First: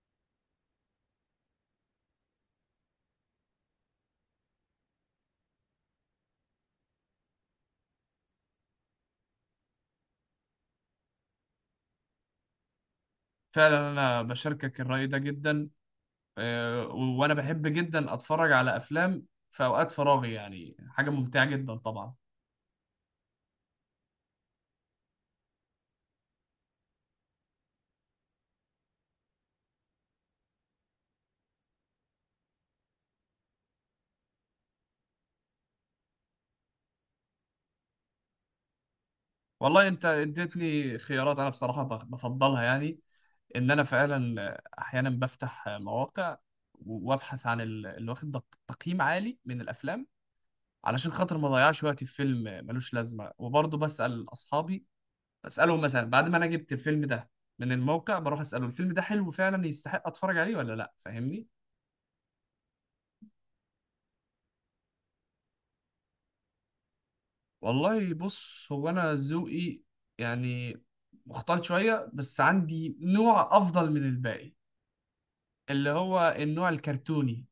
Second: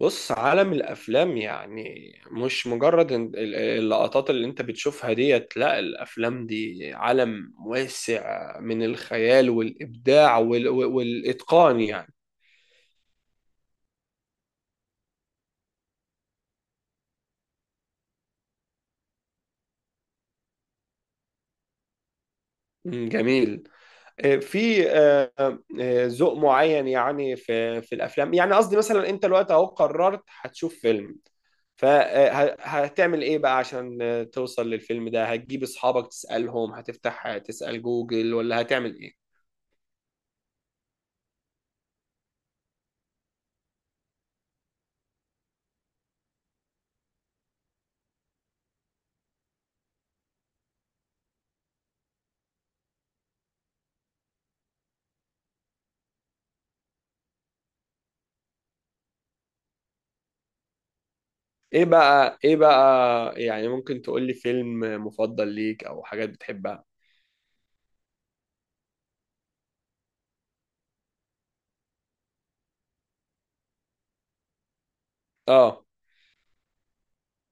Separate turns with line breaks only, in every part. بص، عالم الافلام، يعني مش مجرد اللقطات اللي انت بتشوفها ديت. لا، الافلام دي عالم واسع من الخيال والابداع والاتقان يعني.
فعلا انا بشاركك الرأي ده جدا. وانا بحب جدا اتفرج على افلام في اوقات فراغي، يعني حاجة ممتعة جدا طبعا.
مم، جميل. آه، في آه، ذوق معين، يعني في الافلام. يعني قصدي، مثلا انت دلوقتي اهو قررت هتشوف فيلم، فهتعمل ايه بقى عشان توصل للفيلم ده؟ هتجيب اصحابك تسالهم؟ هتفتح تسال جوجل؟ ولا هتعمل ايه؟
والله انت اديتني خيارات، انا بصراحة بفضلها، يعني ان انا فعلا احيانا بفتح مواقع وابحث عن اللي واخد تقييم عالي من الافلام، علشان خاطر ما اضيعش وقتي في فيلم ملوش لازمة. وبرضه بسأل اصحابي، بسألهم مثلا بعد ما انا جبت الفيلم ده من الموقع، بروح اسأله الفيلم ده حلو فعلا يستحق اتفرج عليه ولا لا، فاهمني؟
ايه بقى، يعني ممكن تقول لي فيلم مفضل ليك او حاجات بتحبها؟
والله بص، هو انا ذوقي يعني مختلط شويه، بس عندي نوع افضل من الباقي،
اه،
اللي هو النوع الكرتوني،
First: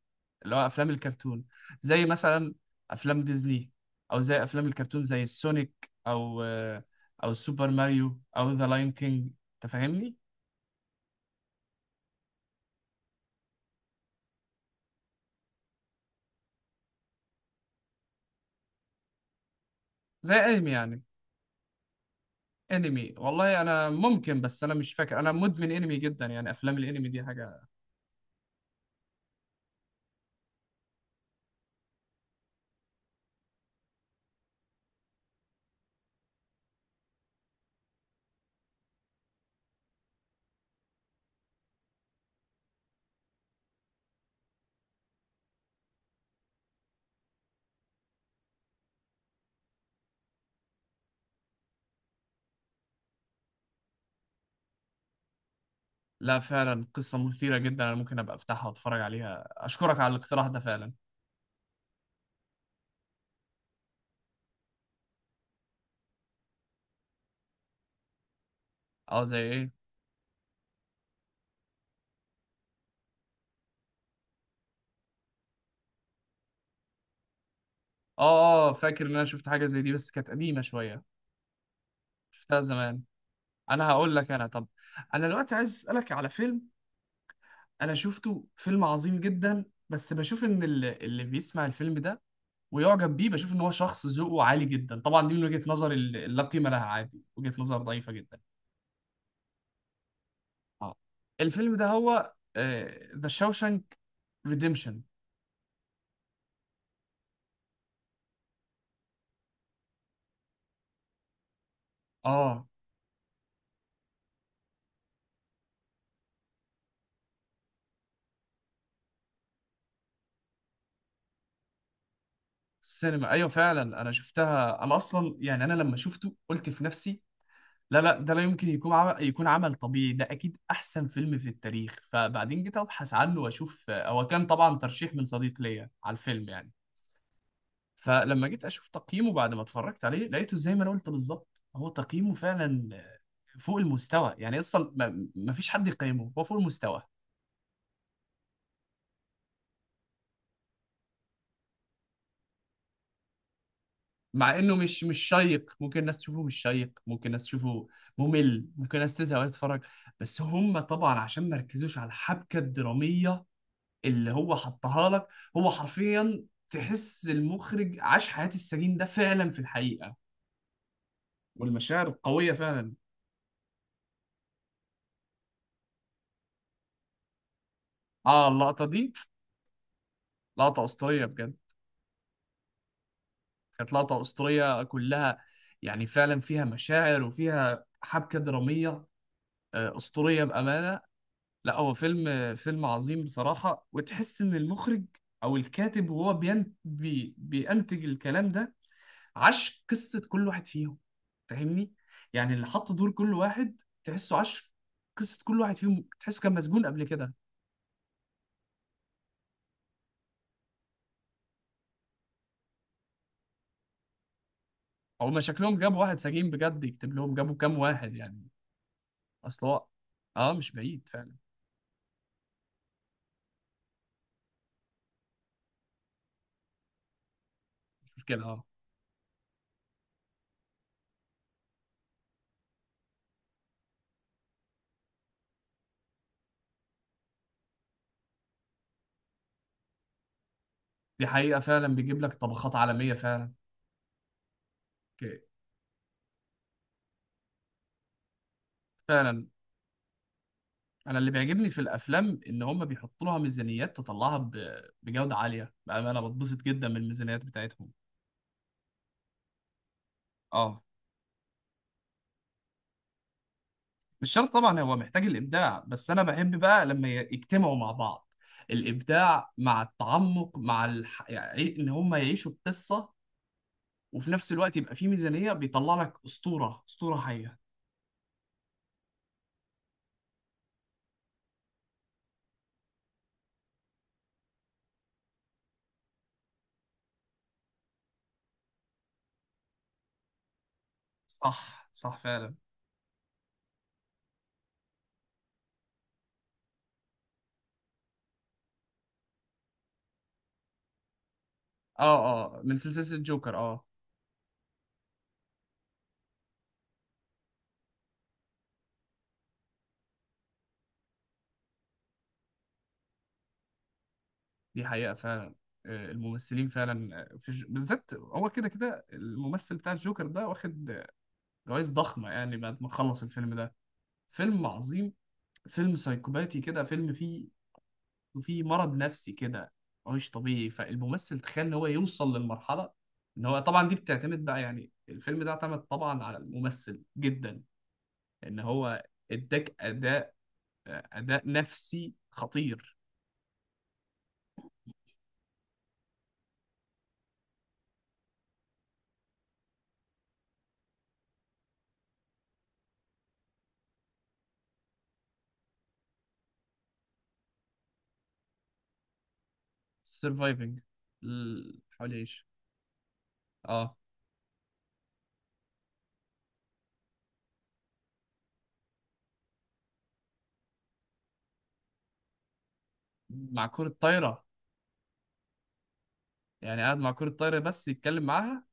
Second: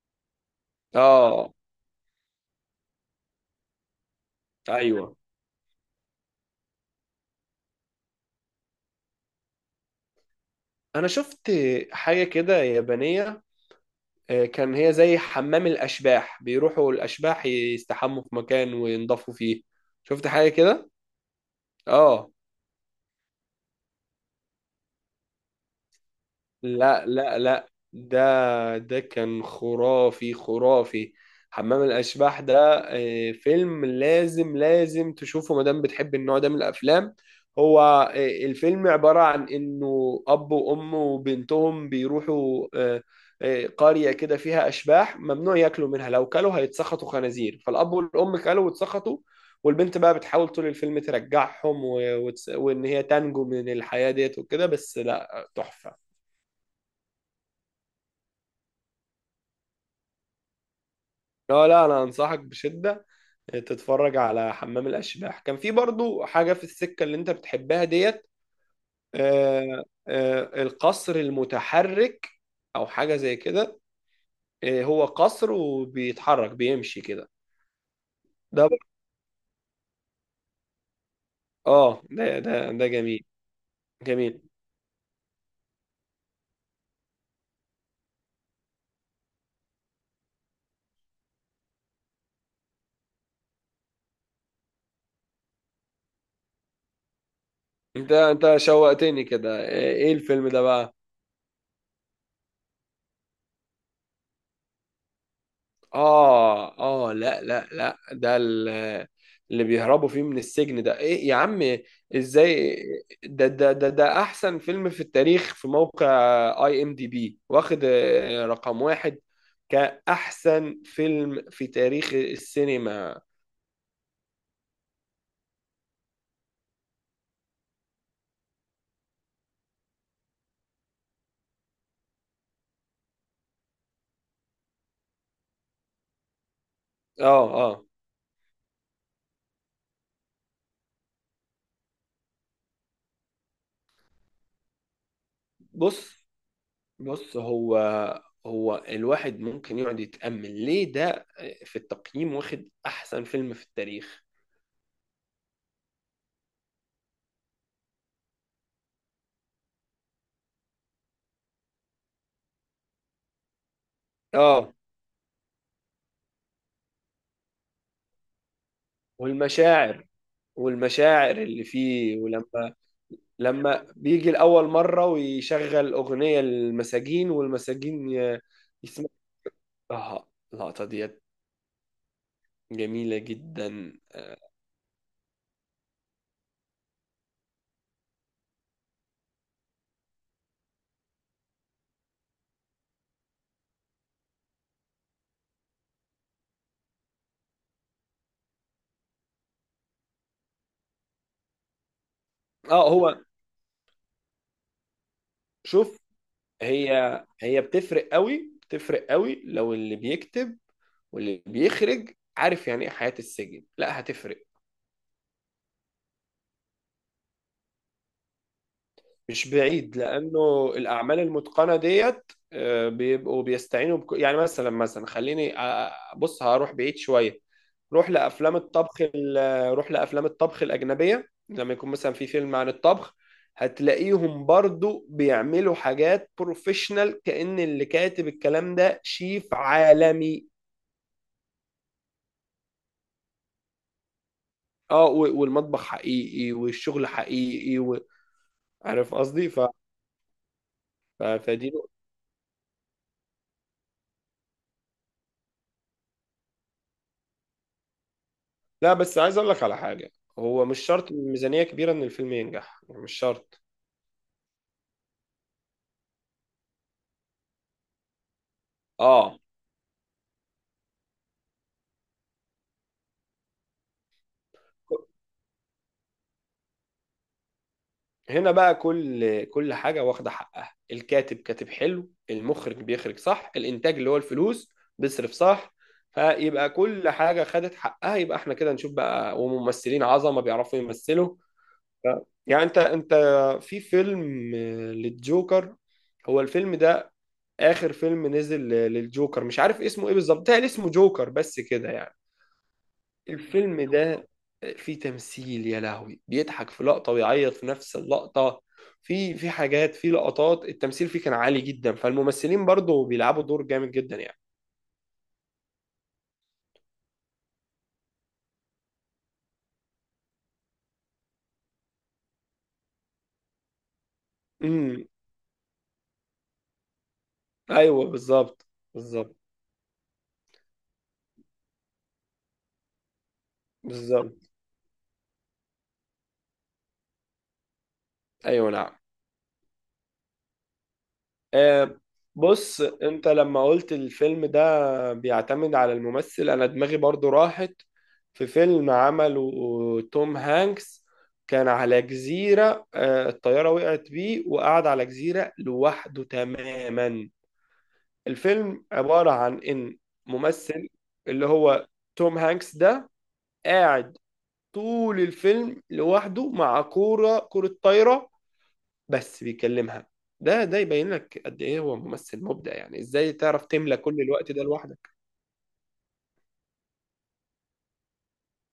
اللي هو افلام الكرتون،
اه،
زي مثلا افلام ديزني، او زي افلام الكرتون
ايوه،
زي السونيك، او او سوبر ماريو، او ذا لاين كينج، انت فاهمني؟
انا شفت حاجة كده يابانية، كان هي زي حمام الاشباح، بيروحوا الاشباح يستحموا في مكان وينضفوا فيه. شفت
زي
حاجة
انمي
كده؟
يعني.
اه،
انمي، والله انا ممكن، بس انا مش فاكر. انا مدمن انمي جدا، يعني افلام
لا،
الانمي دي
لا،
حاجه.
لا، ده كان خرافي، خرافي. حمام الأشباح ده فيلم لازم، لازم تشوفه ما دام بتحب النوع ده من الأفلام. هو، الفيلم عبارة عن إنه أب وأم وبنتهم بيروحوا قرية كده فيها أشباح، ممنوع ياكلوا منها، لو كلوا هيتسخطوا خنازير. فالأب والأم كلوا واتسخطوا، والبنت بقى بتحاول طول الفيلم ترجعهم وإن هي تنجو من الحياة ديت وكده. بس لا، تحفة.
لا فعلا، قصة مثيرة جدا، أنا ممكن أبقى أفتحها وأتفرج عليها، أشكرك على الاقتراح ده فعلا.
لا، لا، انا انصحك بشدة تتفرج على حمام الاشباح. كان في برضو حاجة في السكة اللي انت بتحبها ديت.
أه، زي إيه؟
القصر المتحرك، او حاجة زي كده. هو قصر وبيتحرك، بيمشي كده.
أه
ده
أه، فاكر إن أنا شفت حاجة زي دي بس كانت قديمة شوية،
اه، ده ده
شفتها
ده
زمان.
جميل،
أنا هقول لك،
جميل.
أنا طب، أنا دلوقتي عايز أسألك على فيلم أنا شفته، فيلم عظيم جدا، بس بشوف إن اللي بيسمع الفيلم ده ويعجب بيه، بشوف إن هو شخص ذوقه عالي جدا طبعا. دي من وجهة نظر لا قيمة لها، عادي، وجهة نظر ضعيفة
انت
جدا.
انت شوقتني كده. ايه الفيلم ده
أه،
بقى؟
الفيلم ده هو ذا شاوشانك ريديمشن.
اه، اه، لا، لا، لا، ده اللي بيهربوا فيه من السجن. ده ايه يا عم؟
اه، The Shawshank Redemption. آه.
ازاي؟ ده احسن فيلم في التاريخ، في موقع IMDB، واخد رقم واحد كأحسن فيلم في تاريخ السينما.
السينما، ايوه فعلا انا شفتها. انا اصلا يعني انا لما شفته قلت في نفسي: لا لا، ده لا يمكن يكون عمل، يكون عمل طبيعي، ده اكيد احسن فيلم في التاريخ. فبعدين جيت ابحث عنه واشوف، هو كان طبعا ترشيح من صديق ليا على الفيلم يعني.
اه، اه،
فلما جيت اشوف تقييمه بعد ما اتفرجت عليه، لقيته زي ما انا قلت بالظبط، هو تقييمه فعلا فوق المستوى، يعني اصلا ما فيش حد
بص،
يقيمه، هو فوق المستوى.
بص، هو هو الواحد ممكن يقعد يتأمل ليه ده في التقييم واخد احسن فيلم في التاريخ.
مع انه مش شيق، ممكن الناس تشوفه مش شيق، ممكن الناس تشوفه ممل، ممكن الناس تزهق وهي تتفرج. بس هم طبعا عشان ما ركزوش على الحبكه الدراميه اللي هو
اه،
حطها لك. هو حرفيا تحس المخرج عاش حياه السجين ده فعلا في
والمشاعر
الحقيقه.
والمشاعر اللي
والمشاعر
فيه.
القويه
ولما
فعلا.
بيجي لأول مرة ويشغل أغنية للمساجين، والمساجين
اه، اللقطه دي
يسمعوا. آه
لقطه
اللقطة ديت
اسطوريه بجد،
جميلة
كانت
جدا،
لقطه
اه.
اسطوريه كلها. يعني فعلا فيها مشاعر وفيها حبكه دراميه، اسطوريه بامانه. لا هو فيلم، فيلم عظيم بصراحة، وتحس إن المخرج أو الكاتب وهو بينتج الكلام ده عاش قصة كل واحد فيهم، فاهمني؟ يعني اللي حط دور
هو،
كل واحد تحسه عاش قصة كل واحد
شوف،
فيهم، تحسه كان مسجون
هي
قبل كده.
هي بتفرق قوي، بتفرق قوي، لو اللي بيكتب واللي بيخرج عارف يعني ايه حياة السجن، لا، هتفرق.
أو ما شكلهم جابوا واحد سجين بجد يكتب لهم، جابوا كام واحد يعني.
مش
أصل هو،
بعيد،
أه مش
لانه
بعيد
الاعمال
فعلا.
المتقنه ديت بيبقوا بيستعينوا يعني مثلا، خليني بص، هروح بعيد شويه. روح
مش مشكلة
لافلام
أه.
الطبخ ال... روح لافلام الطبخ الاجنبيه، لما يكون مثلا في فيلم عن الطبخ، هتلاقيهم برضو بيعملوا حاجات بروفيشنال، كأن اللي كاتب الكلام ده شيف عالمي.
دي حقيقة فعلا، بيجيب لك طبخات عالمية فعلا.
اه،
ك-
والمطبخ حقيقي والشغل حقيقي عارف
فعلا.
قصدي؟
انا اللي بيعجبني
فدي...
في الافلام ان هم بيحطوا لها ميزانيات تطلعها بجوده عاليه بقى، انا بتبسط جدا من الميزانيات بتاعتهم.
لا، بس عايز اقول لك على حاجه، هو مش
اه
شرط ميزانيه كبيره ان الفيلم ينجح، يعني مش شرط.
مش شرط طبعا، هو محتاج الابداع، بس انا بحب بقى لما يجتمعوا مع بعض
اه،
الابداع مع التعمق مع يعني إيه، ان هم يعيشوا القصه، وفي نفس الوقت يبقى في ميزانيه، بيطلع لك اسطوره، اسطوره حيه.
هنا بقى كل حاجه واخده حقها، الكاتب كاتب حلو، المخرج بيخرج صح، الانتاج اللي هو الفلوس بيصرف صح، فيبقى كل حاجه خدت حقها، يبقى احنا كده نشوف بقى، وممثلين عظمه بيعرفوا يمثلوا.
صح
ف...
صح فعلا.
يعني انت، في فيلم للجوكر، هو الفيلم ده اخر فيلم نزل للجوكر، مش عارف اسمه ايه بالظبط، ده اسمه جوكر بس كده يعني.
اه اه، من سلسله الجوكر
الفيلم
اه.
ده فيه تمثيل يا لهوي، بيضحك في لقطة ويعيط في نفس اللقطة. في حاجات في لقطات التمثيل فيه كان عالي جدا، فالممثلين برضو بيلعبوا دور جامد جدا يعني.
دي حقيقة فعلا. الممثلين فعلا، بالذات هو كده كده الممثل بتاع الجوكر ده واخد جوائز ضخمة، يعني بعد ما خلص الفيلم ده. فيلم
امم
عظيم، فيلم سايكوباتي كده، فيلم فيه،
ايوه،
فيه
بالظبط،
مرض نفسي
بالظبط.
كده مش طبيعي. فالممثل تخيل ان هو يوصل للمرحلة. ان هو طبعا دي بتعتمد
بالظبط،
بقى، يعني الفيلم ده اعتمد طبعا على الممثل جدا، ان
ايوه، نعم.
هو اداك اداء، اداء
آه،
نفسي
بص،
خطير.
انت لما قلت الفيلم ده بيعتمد على الممثل، انا دماغي برضو راحت في فيلم عمله توم هانكس. كان على جزيرة، الطيارة وقعت بيه وقعد على جزيرة لوحده تماما. الفيلم عبارة عن ان
سرفايفنج،
ممثل، اللي هو
حاول
توم
يعيش.
هانكس ده،
اه،
قاعد طول الفيلم لوحده مع كرة طايرة، بس بيكلمها. ده يبين لك قد ايه هو ممثل مبدع، يعني ازاي تعرف
مع كرة
تملى كل
طايرة،
الوقت ده لوحدك.
يعني قاعد مع كرة طايرة بس يتكلم معاها.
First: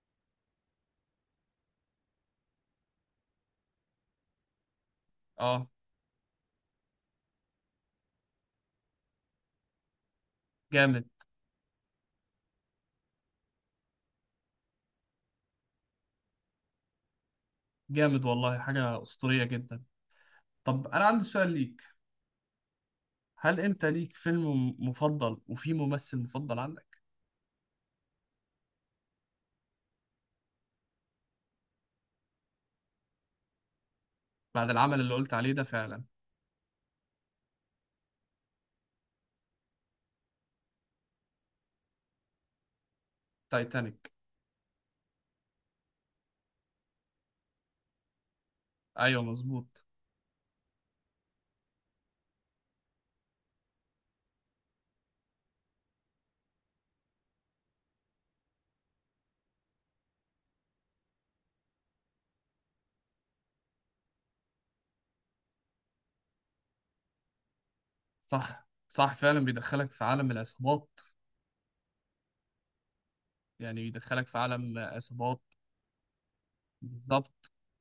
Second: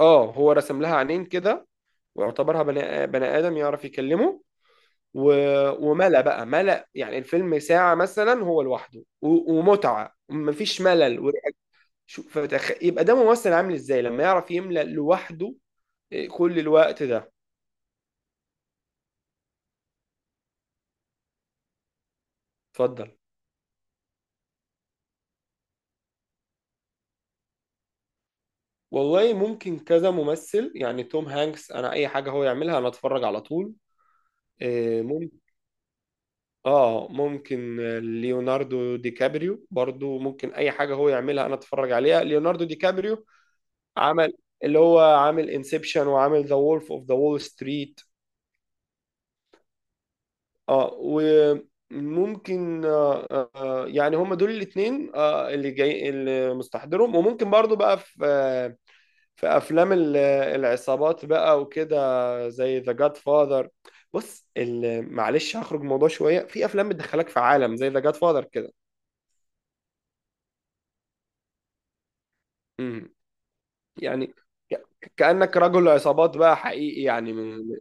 اه، هو رسم لها عينين كده واعتبرها بني ادم يعرف يكلمه. و...
اه
وملأ بقى، يعني الفيلم ساعة مثلا هو لوحده ومتعة، مفيش
جامد.
ملل. يبقى ده ممثل عامل ازاي لما يعرف يملأ لوحده كل الوقت ده.
جامد والله، حاجة أسطورية جدا. طب أنا عندي سؤال ليك،
اتفضل.
هل أنت ليك فيلم مفضل وفي ممثل مفضل عندك؟
والله، ممكن كذا ممثل، يعني توم هانكس، انا اي حاجة هو يعملها انا اتفرج على طول.
بعد العمل
إيه،
اللي قلت عليه ده فعلا.
اه، ممكن ليوناردو دي كابريو برضو، ممكن اي حاجه هو يعملها انا اتفرج عليها. ليوناردو دي كابريو
تايتانيك.
عمل، اللي هو عامل انسبشن، وعامل ذا وولف اوف ذا وول ستريت.
أيوه مظبوط.
اه، وممكن، يعني هم دول الاثنين، اللي جاي، اللي مستحضرهم. وممكن برضو بقى في في افلام العصابات بقى وكده، زي ذا جاد فاذر. بص، معلش هخرج من الموضوع شويه. في افلام بتدخلك في عالم زي ذا جاد فاذر
صح
كده،
صح فعلا، بيدخلك في عالم العصابات، يعني بيدخلك
يعني
في عالم
ك-
عصابات.
كأنك رجل عصابات بقى حقيقي يعني،
بالظبط.
من ب-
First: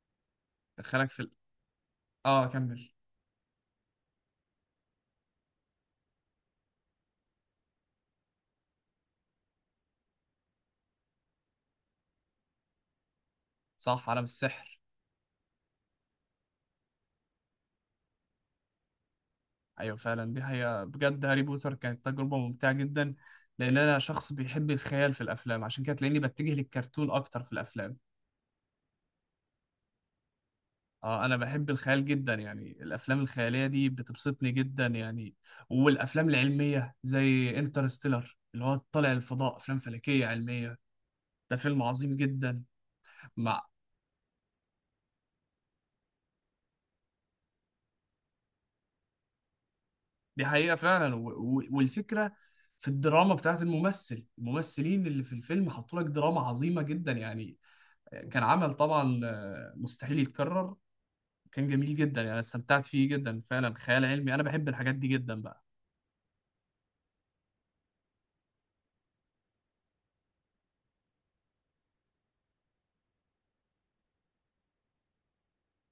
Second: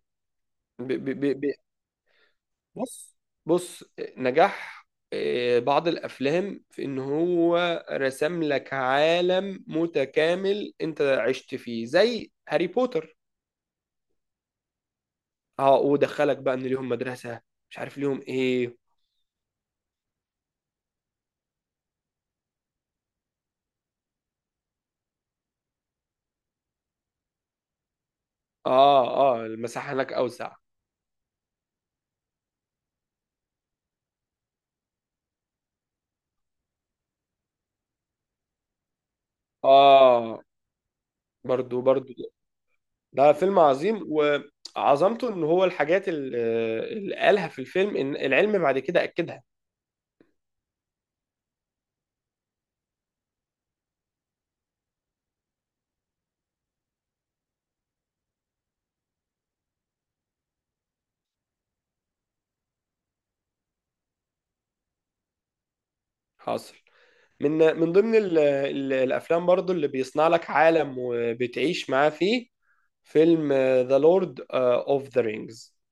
دخلك
ب-
في
ب- ب-
اه كمل.
بص، بص، نجاح بعض الأفلام في إن هو رسم لك عالم متكامل أنت عشت فيه، زي هاري بوتر.
صح، عالم السحر.
اه، ودخلك بقى إن ليهم مدرسة، مش عارف ليهم إيه.
ايوه فعلا، دي حقيقة بجد، هاري بوتر كانت تجربة ممتعة جدا، لان انا شخص بيحب الخيال في الافلام، عشان كده تلاقيني بتجه للكرتون اكتر في الافلام.
اه، اه، المساحة هناك أوسع.
اه انا بحب الخيال جدا، يعني الافلام الخيالية دي بتبسطني جدا يعني. والافلام العلمية زي انترستيلر اللي هو طالع الفضاء، افلام فلكية
اه،
علمية، ده
برضو،
فيلم
برضو،
عظيم جدا.
ده فيلم
مع،
عظيم. وعظمته إن هو الحاجات اللي قالها في الفيلم إن العلم بعد كده أكدها.
دي حقيقة فعلا. والفكرة في الدراما بتاعت الممثل، الممثلين اللي في الفيلم حطوا لك دراما عظيمة جدا يعني. كان عمل طبعا مستحيل يتكرر. كان جميل جدا، يعني استمتعت فيه جدا فعلا. خيال علمي، انا بحب الحاجات دي جدا بقى.
حاصل، من من ضمن ال ال الافلام برضو اللي بيصنع لك عالم وبتعيش معاه فيه، فيلم ذا لورد اوف ذا رينجز.